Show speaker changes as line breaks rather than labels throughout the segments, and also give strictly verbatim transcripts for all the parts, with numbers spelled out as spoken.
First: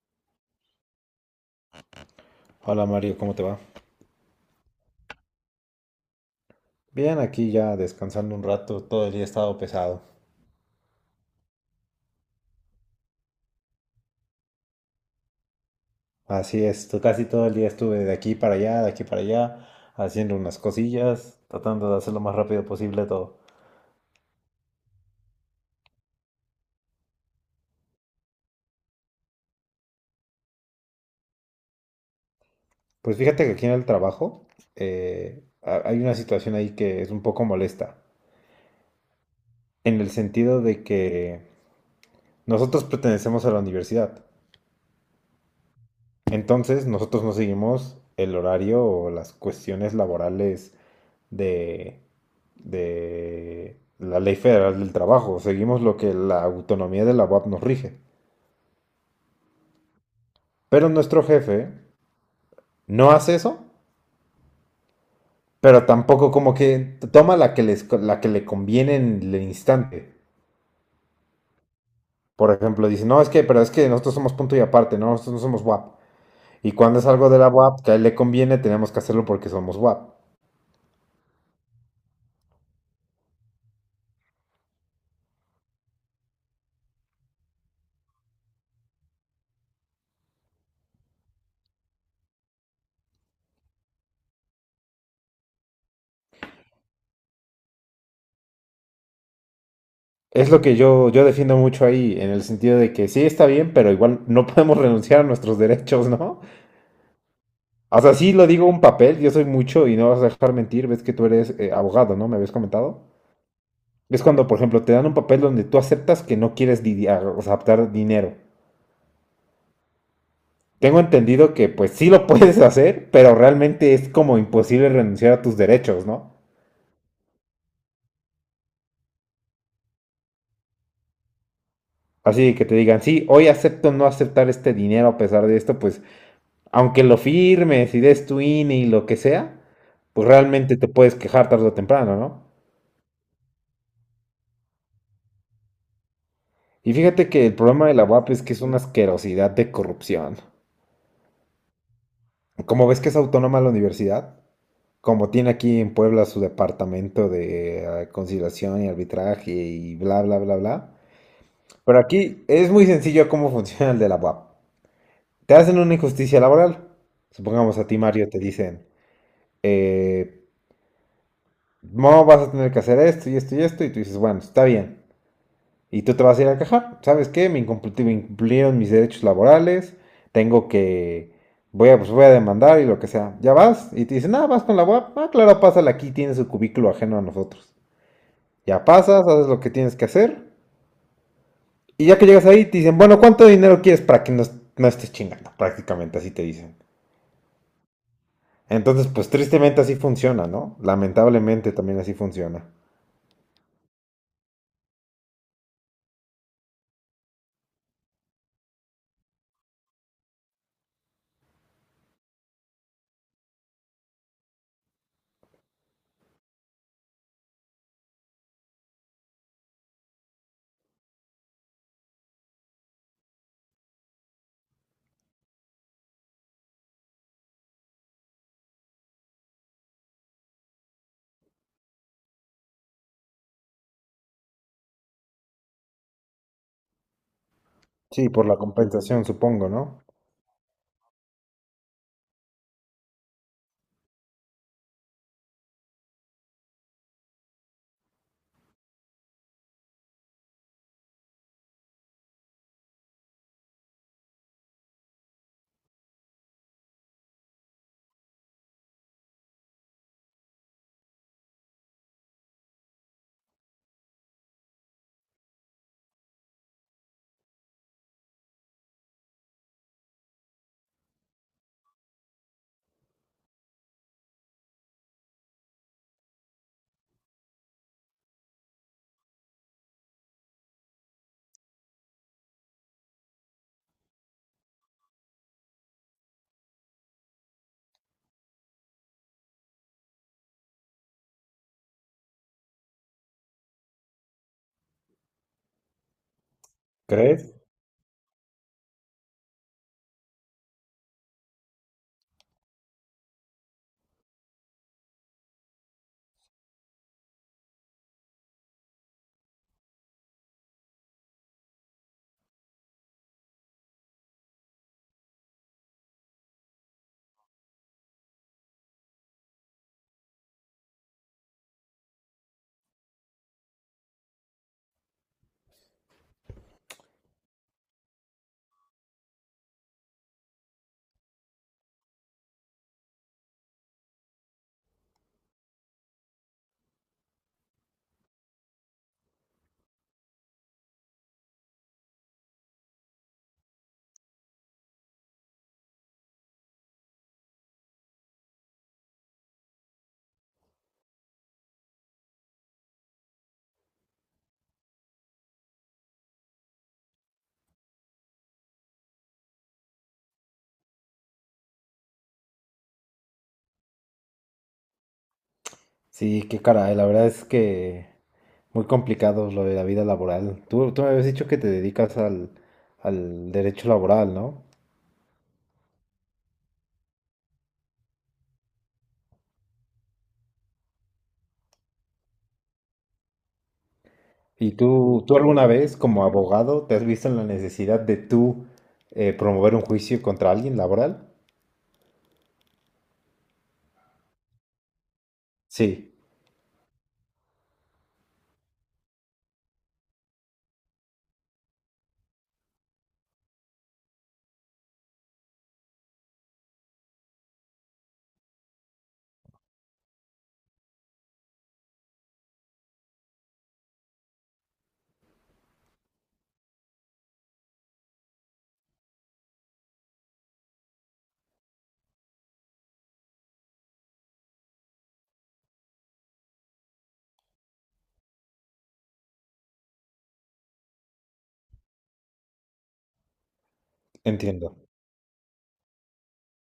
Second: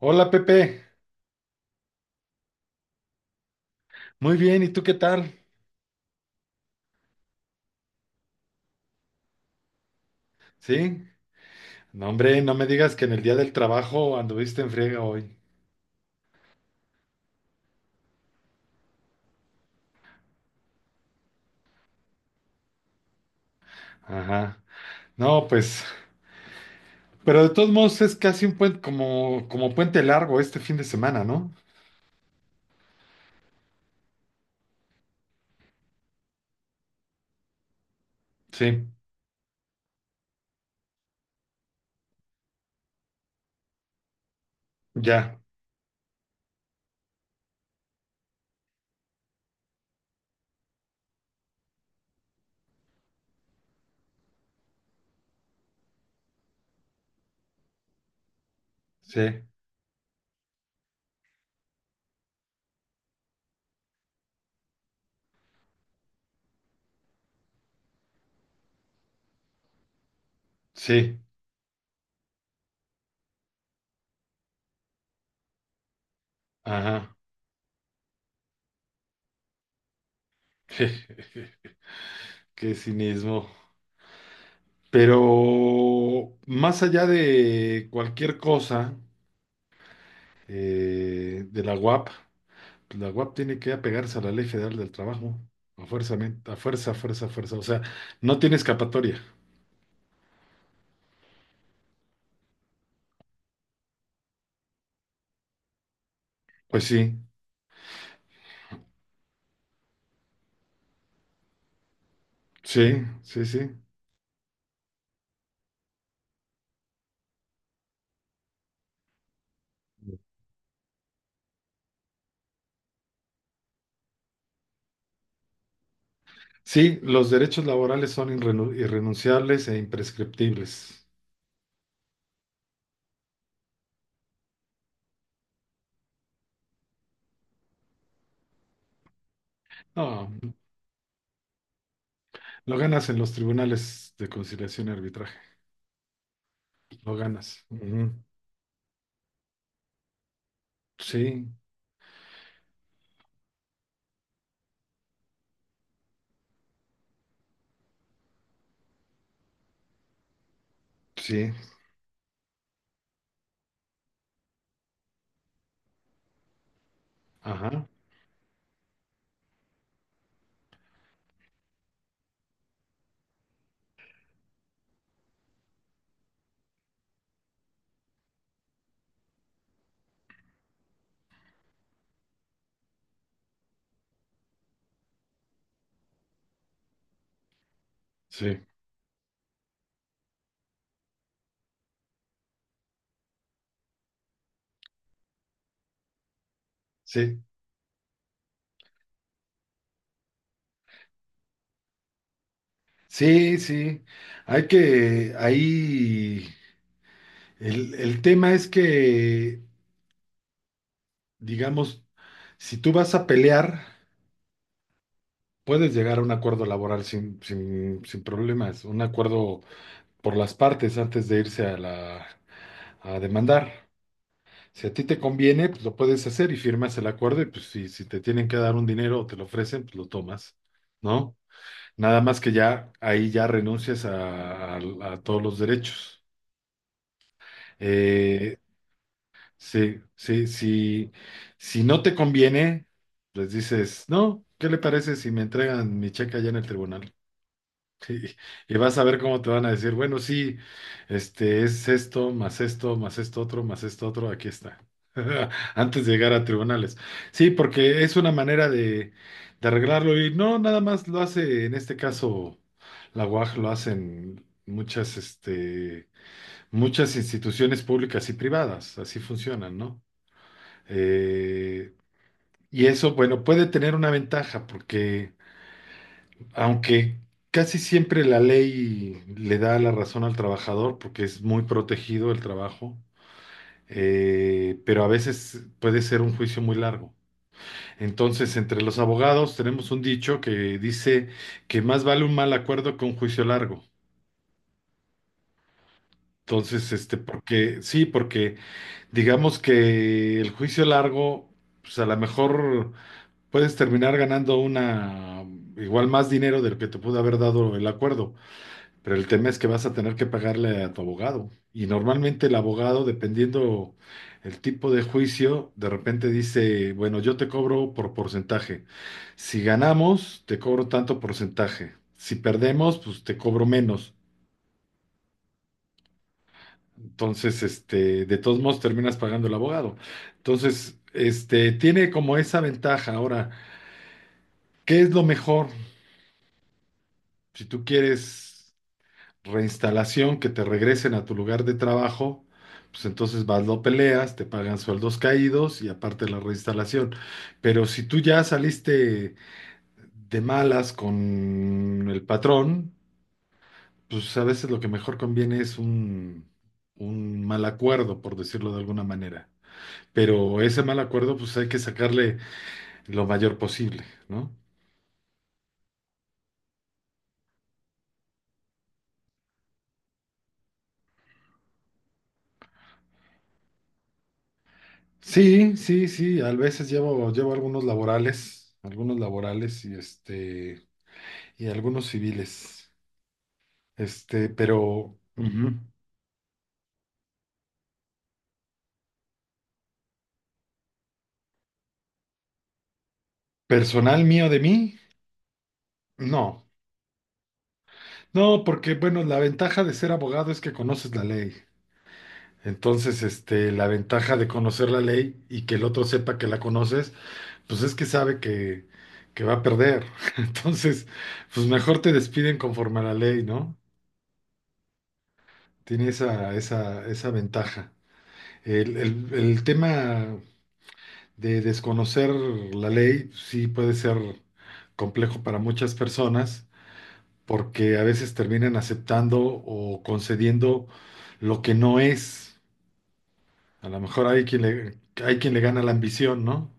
Hola Pepe,
Hola Mario, ¿cómo te va?
muy bien, ¿y tú qué tal?
Bien, aquí ya descansando un rato, todo el día he estado pesado.
¿Sí? No, hombre, no me digas que en el Día del Trabajo anduviste en friega hoy.
Así es, to- casi todo el día estuve de aquí para allá, de aquí para allá, haciendo unas cosillas, tratando de hacer lo más rápido posible todo.
Ajá. No, pues, pero de todos modos es casi un puente, como, como puente largo este fin de semana, ¿no?
Pues fíjate que aquí en el trabajo eh, ha- hay una situación ahí que es un poco molesta,
Sí,
en el sentido de que nosotros pertenecemos a la universidad,
ya,
entonces nosotros no seguimos el horario o las cuestiones laborales de, de la Ley Federal del Trabajo, seguimos lo que la autonomía de la U A P nos rige.
sí,
Pero nuestro jefe no hace eso, pero tampoco como que toma la que, les, la que le conviene en el instante.
sí,
Por ejemplo, dice, no, es que, pero es que nosotros somos punto y aparte, ¿no? Nosotros no somos W A P. Y cuando es
ajá.
algo de la W A P que a él le conviene, tenemos que hacerlo porque somos W A P.
Qué cinismo. Pero más allá de cualquier cosa, eh, de la U A P. La U A P tiene que apegarse a la Ley Federal del Trabajo, a fuerza, men- a fuerza, fuerza, fuerza. O sea, no tiene escapatoria.
Es lo que yo, yo defiendo mucho ahí, en el sentido de que sí está bien, pero igual no podemos renunciar a nuestros derechos, ¿no?
Pues sí,
O sea, sí lo digo un papel, yo soy mucho y no vas a dejar mentir, ves que tú eres eh, abogado, ¿no? ¿Me habías
sí,
comentado?
sí, sí.
Es cuando, por ejemplo, te dan un papel donde tú aceptas que no quieres lidiar, o sea, aceptar dinero. Tengo entendido que pues sí lo puedes hacer, pero realmente es como imposible renunciar a tus derechos, ¿no?
Sí, los derechos laborales son irrenu- irrenunciables e imprescriptibles.
Así que te digan, sí, hoy acepto no aceptar este dinero a pesar de esto, pues aunque lo firmes y des tu I N E y lo que sea, pues
No,
realmente te puedes quejar tarde o temprano, ¿no?
lo ganas en los tribunales de conciliación y arbitraje.
Y
Lo
fíjate que el
ganas.
problema de la
Ujú.
U A P es que es una asquerosidad de corrupción.
Sí,
Como ves que es autónoma la universidad, como tiene aquí en Puebla su departamento de eh, conciliación y arbitraje y bla, bla, bla, bla.
sí,
Pero aquí es muy sencillo cómo funciona el de la U A P. Te hacen una injusticia laboral. Supongamos
ajá,
a ti, Mario, te dicen, eh, no vas a tener que hacer esto y esto y esto, y tú dices, bueno, está bien. Y tú te vas a ir a quejar. ¿Sabes qué? Me, incumpl- me incumplieron mis derechos laborales. Tengo que. Voy a, pues voy a demandar y lo que sea. Ya vas. Y te dicen, ah, vas con la U A P. Ah, claro, pásala aquí. Tiene su cubículo ajeno a nosotros.
sí,
Ya pasas, haces lo que tienes que hacer. Y ya que llegas ahí, te dicen, bueno, ¿cuánto dinero quieres para que no, est- no estés chingando? Prácticamente así te dicen.
sí,
Entonces, pues tristemente así funciona, ¿no? Lamentablemente también así funciona.
sí, sí. Hay que, ahí, el, el tema es que digamos, si tú vas a pelear, puedes llegar a un acuerdo laboral sin, sin, sin problemas, un acuerdo por las partes antes de irse a la, a demandar. Si a ti te conviene, pues lo puedes hacer y firmas el acuerdo y pues si, si te tienen que dar un dinero o te lo ofrecen, pues lo tomas, ¿no? Nada más que ya ahí ya renuncias a, a- a todos los derechos.
Sí, por la
Eh,
compensación, supongo,
Sí,
¿no?
sí, sí. Si no te conviene, pues dices, no, ¿qué le parece si me entregan mi cheque allá en el tribunal? Sí. Y vas a ver cómo te van a decir, bueno, sí, este es esto, más esto, más esto otro, más esto otro, aquí está. Antes de llegar a tribunales. Sí, porque es una manera de, de arreglarlo y no nada más lo hace, en este caso, la U A G lo hacen muchas, este, muchas instituciones públicas y privadas, así funcionan, ¿no? Eh, y eso, bueno, puede tener una ventaja porque aunque casi siempre la ley le da la razón al trabajador porque es muy protegido el trabajo, eh, pero a veces puede ser un juicio muy largo. Entonces, entre los abogados tenemos un dicho que dice que más vale un mal acuerdo que un juicio largo. Entonces, este,
¿Crees?
porque sí, porque digamos que el juicio largo, pues a lo mejor puedes terminar ganando una, igual más dinero de lo que te pudo haber dado el acuerdo, pero el tema es que vas a tener que pagarle a tu abogado. Y normalmente el abogado, dependiendo el tipo de juicio, de repente dice, bueno, yo te cobro por porcentaje. Si ganamos, te cobro tanto porcentaje. Si perdemos, pues te cobro menos. Entonces, este, de todos modos terminas pagando el abogado. Entonces, este, tiene como esa ventaja. Ahora, ¿qué es lo mejor? Si tú quieres reinstalación, que te regresen a tu lugar de trabajo, pues entonces vas, lo peleas, te pagan sueldos caídos y aparte la reinstalación. Pero si tú ya saliste de malas con el patrón, pues a veces lo que mejor conviene es un, un mal acuerdo, por decirlo de alguna manera. Pero ese mal acuerdo, pues hay que sacarle lo mayor posible, ¿no?
Sí, qué caray, la verdad es que muy complicado lo de la vida laboral. Tú, tú me habías dicho que te dedicas al, al derecho laboral, ¿no?
Sí, sí, sí, a veces llevo, llevo algunos laborales, algunos laborales y este... y algunos civiles. Este,
¿Y
pero
tú, tú alguna
ujú.
vez como abogado te has visto en la necesidad de tú eh, promover un juicio contra alguien laboral?
Personal mío de mí,
Sí,
no. No, porque bueno, la ventaja de ser abogado es que conoces la ley. Entonces, este, la ventaja de conocer la ley y que el otro sepa que la conoces, pues es que sabe que, que va a perder. Entonces, pues mejor te despiden conforme a la ley, ¿no? Tiene esa, esa, esa ventaja. El, el- el tema de desconocer la ley sí puede ser complejo para muchas personas porque a veces terminan aceptando o concediendo lo que no es. A lo mejor hay quien
entiendo.
le, hay quien le gana la ambición, ¿no?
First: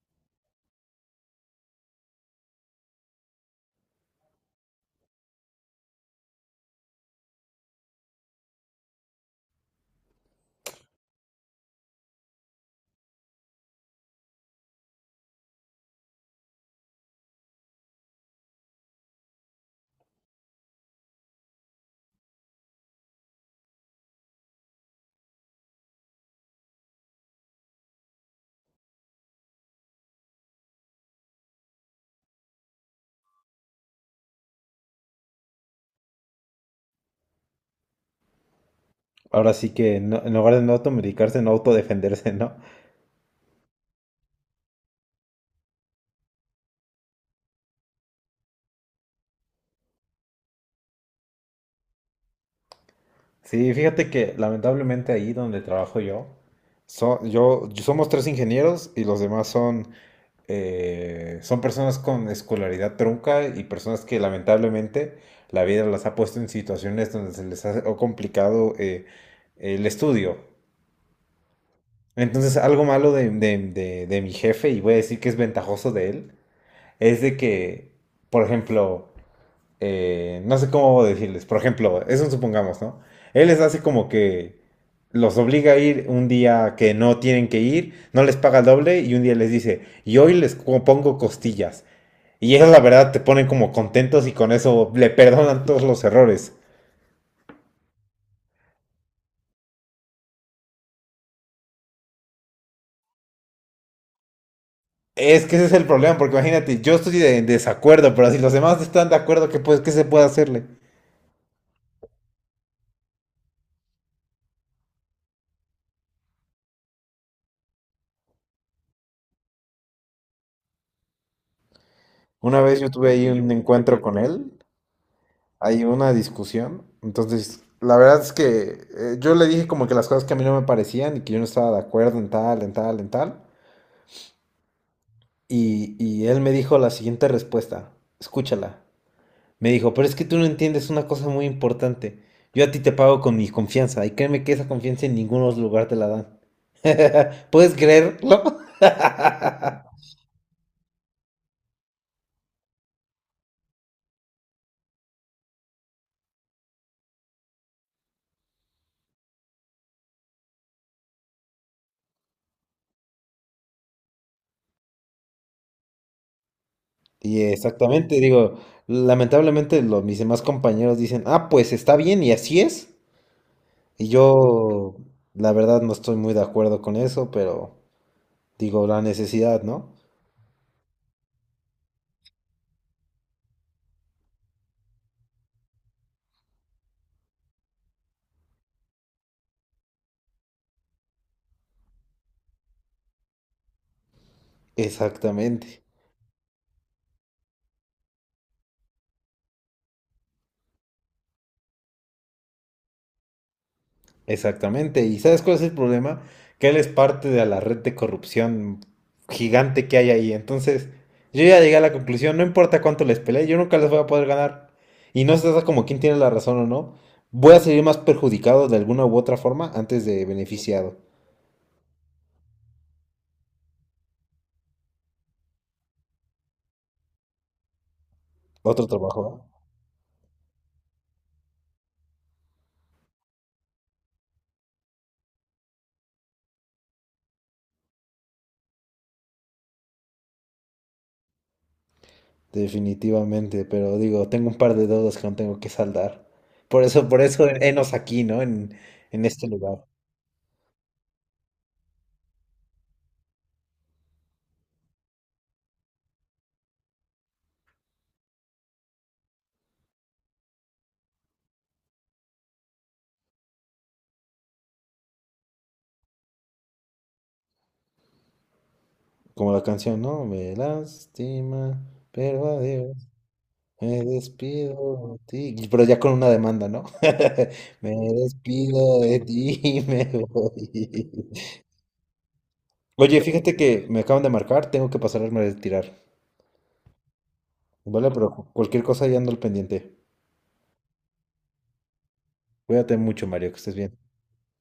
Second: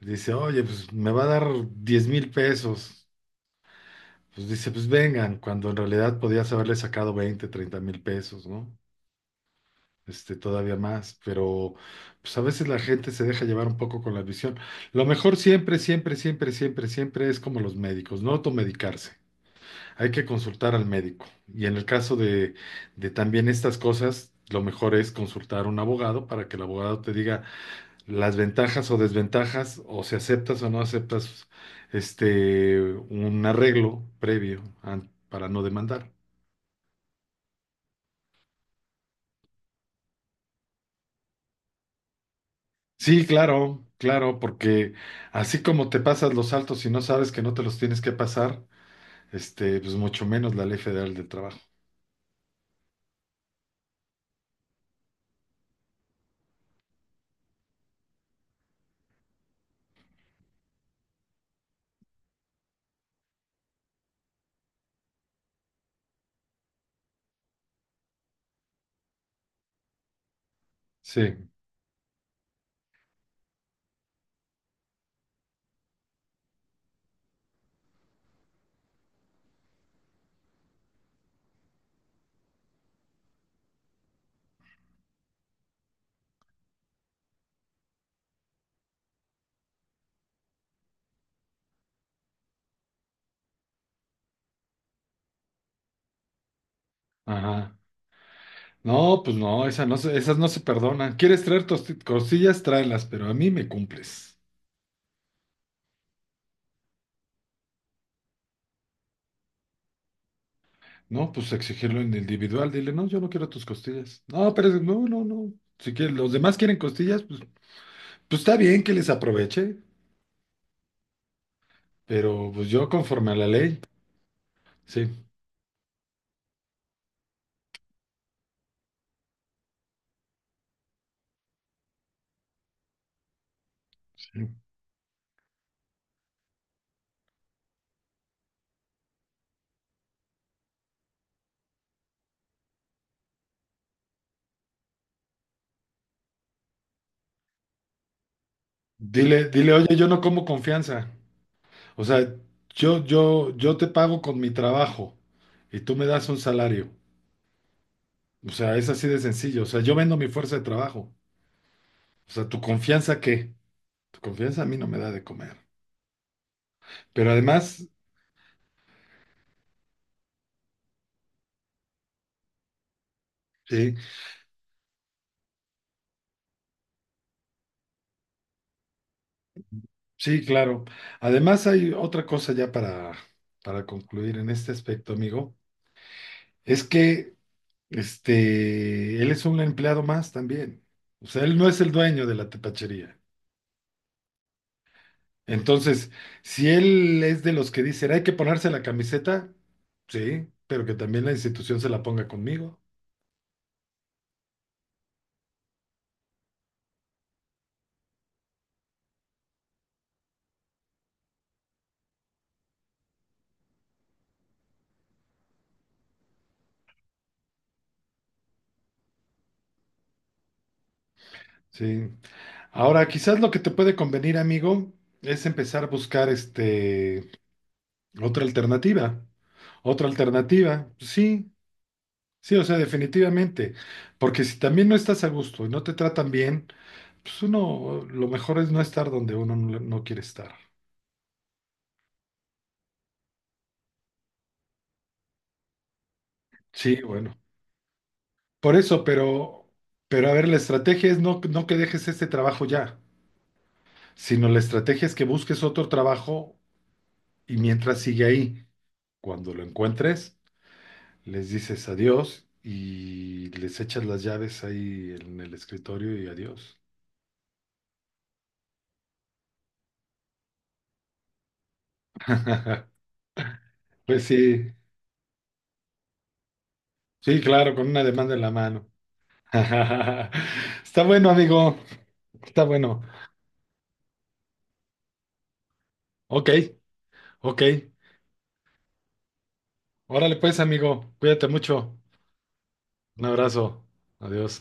Dice, oye, pues me va a dar diez mil pesos. Pues dice, pues vengan, cuando en realidad podías haberle sacado veinte treinta mil pesos, ¿no? este, todavía más, pero pues a veces la gente se deja llevar un poco con la visión. Lo mejor siempre, siempre, siempre, siempre, siempre es como los médicos, no automedicarse. Hay que consultar al médico. Y en el caso de, de también estas cosas, lo mejor es consultar a un abogado para que el abogado te diga las ventajas o desventajas, o si aceptas o no aceptas este, un arreglo previo an- para no demandar.
Ahora sí que no- en lugar de no automedicarse, no autodefenderse, ¿no?
Sí, claro, claro, porque así como te pasas los saltos y no sabes que no te los tienes que pasar, este, pues mucho menos la Ley Federal del Trabajo.
Sí, fíjate que lamentablemente ahí donde trabajo yo, so- yo somos tres ingenieros y los demás son, eh, son personas con escolaridad trunca y personas que lamentablemente la vida las ha puesto en situaciones donde se les ha complicado eh, el estudio.
Sí,
Entonces, algo malo de, de- de- de mi jefe, y voy a decir que es ventajoso de él, es de que, por ejemplo, eh, no sé cómo decirles, por ejemplo, eso supongamos, ¿no? Él les hace como que los obliga a ir un día que no tienen que ir, no les paga el doble y un día les dice, y hoy les co- pongo costillas. Y eso la verdad te ponen como contentos y con eso le perdonan todos los errores.
ajá. No, pues no, esa no se- esas no se perdonan. ¿Quieres traer tosti- costillas? Tráelas, pero a mí me cumples.
Es que ese es el problema, porque imagínate, yo estoy de- en desacuerdo, pero si los demás están de acuerdo, ¿qué, pues, qué se puede hacerle?
No, pues exigirlo en individual. Dile, no, yo no quiero tus costillas. No, pero es- no, no, no. Si quieres, los demás quieren costillas, pues, pues, está bien que les aproveche, pero
Una
pues
vez
yo
yo tuve ahí
conforme a la
un
ley,
encuentro con él
sí.
hay una discusión. Entonces, la verdad es que eh, yo le dije como que las cosas que a mí no me parecían y que yo no estaba de acuerdo en tal, en tal, en tal. Y, y él me dijo la siguiente respuesta. Escúchala. Me dijo, pero es que tú no entiendes una cosa muy importante. Yo a ti te pago con mi confianza y créeme que esa confianza en ningún otro lugar te la dan. ¿Puedes creerlo?
Dile, dile, oye, yo no como confianza. O sea, yo, yo, yo te pago con mi trabajo y tú me das un salario. O sea, es así de sencillo. O sea, yo vendo mi fuerza de trabajo. O sea, ¿tu confianza qué? Tu confianza a mí no me da de comer. Pero
Y
además,
exactamente, digo, lamentablemente los, mis demás compañeros dicen, ah, pues está bien y así es.
sí,
Y yo, la verdad, no estoy muy de acuerdo con eso, pero digo, la necesidad, ¿no?
sí, claro. Además hay otra cosa ya para, para concluir en este aspecto, amigo. Es que, este, él es un empleado más también. O sea, él no es el dueño de la tepachería.
Exactamente,
Entonces, si él es de los que dicen, hay que ponerse la camiseta, sí, pero que también la institución se la ponga conmigo,
exactamente. ¿Y sabes cuál es el problema? Que él es parte de la red de corrupción gigante que hay ahí. Entonces, yo ya llegué a la conclusión, no importa cuánto les pelee, yo nunca les voy a poder ganar. Y no se trata como quién tiene la razón o no. Voy a salir más perjudicado de alguna u otra forma antes de beneficiado.
sí. Ahora, quizás lo que te puede convenir, amigo, es empezar a buscar este, otra
Otro
alternativa.
trabajo. ¿Eh?
Otra alternativa, sí, sí, o sea, definitivamente. Porque si también no estás a gusto y no te tratan bien, pues uno, lo mejor es no estar donde uno no no quiere estar.
Definitivamente, pero digo, tengo un par de deudas que no tengo que saldar. Por
Sí,
eso, por
bueno.
eso, enos aquí, ¿no?
Por
En,
eso,
en este
pero,
lugar.
pero a ver, la estrategia es no, no que dejes este trabajo ya, sino la estrategia es que busques otro trabajo y mientras sigue ahí, cuando lo encuentres, les dices adiós y les echas las llaves ahí en el escritorio y adiós.
Como la canción, ¿no? Me lastima, pero adiós, me
Pues sí,
despido de ti. Y- pero ya con una demanda, ¿no?
sí, claro, con
Me
una demanda en la mano.
despido de ti y me voy.
Está bueno, amigo, está bueno.
Oye, fíjate que me acaban de marcar, tengo que pasarme a retirar.
Ok, ok.
Vale, pero cu- cualquier cosa ya ando al pendiente.
Órale pues, amigo, cuídate mucho.
Cuídate
Un
mucho, Mario, que
abrazo.
estés bien.
Adiós.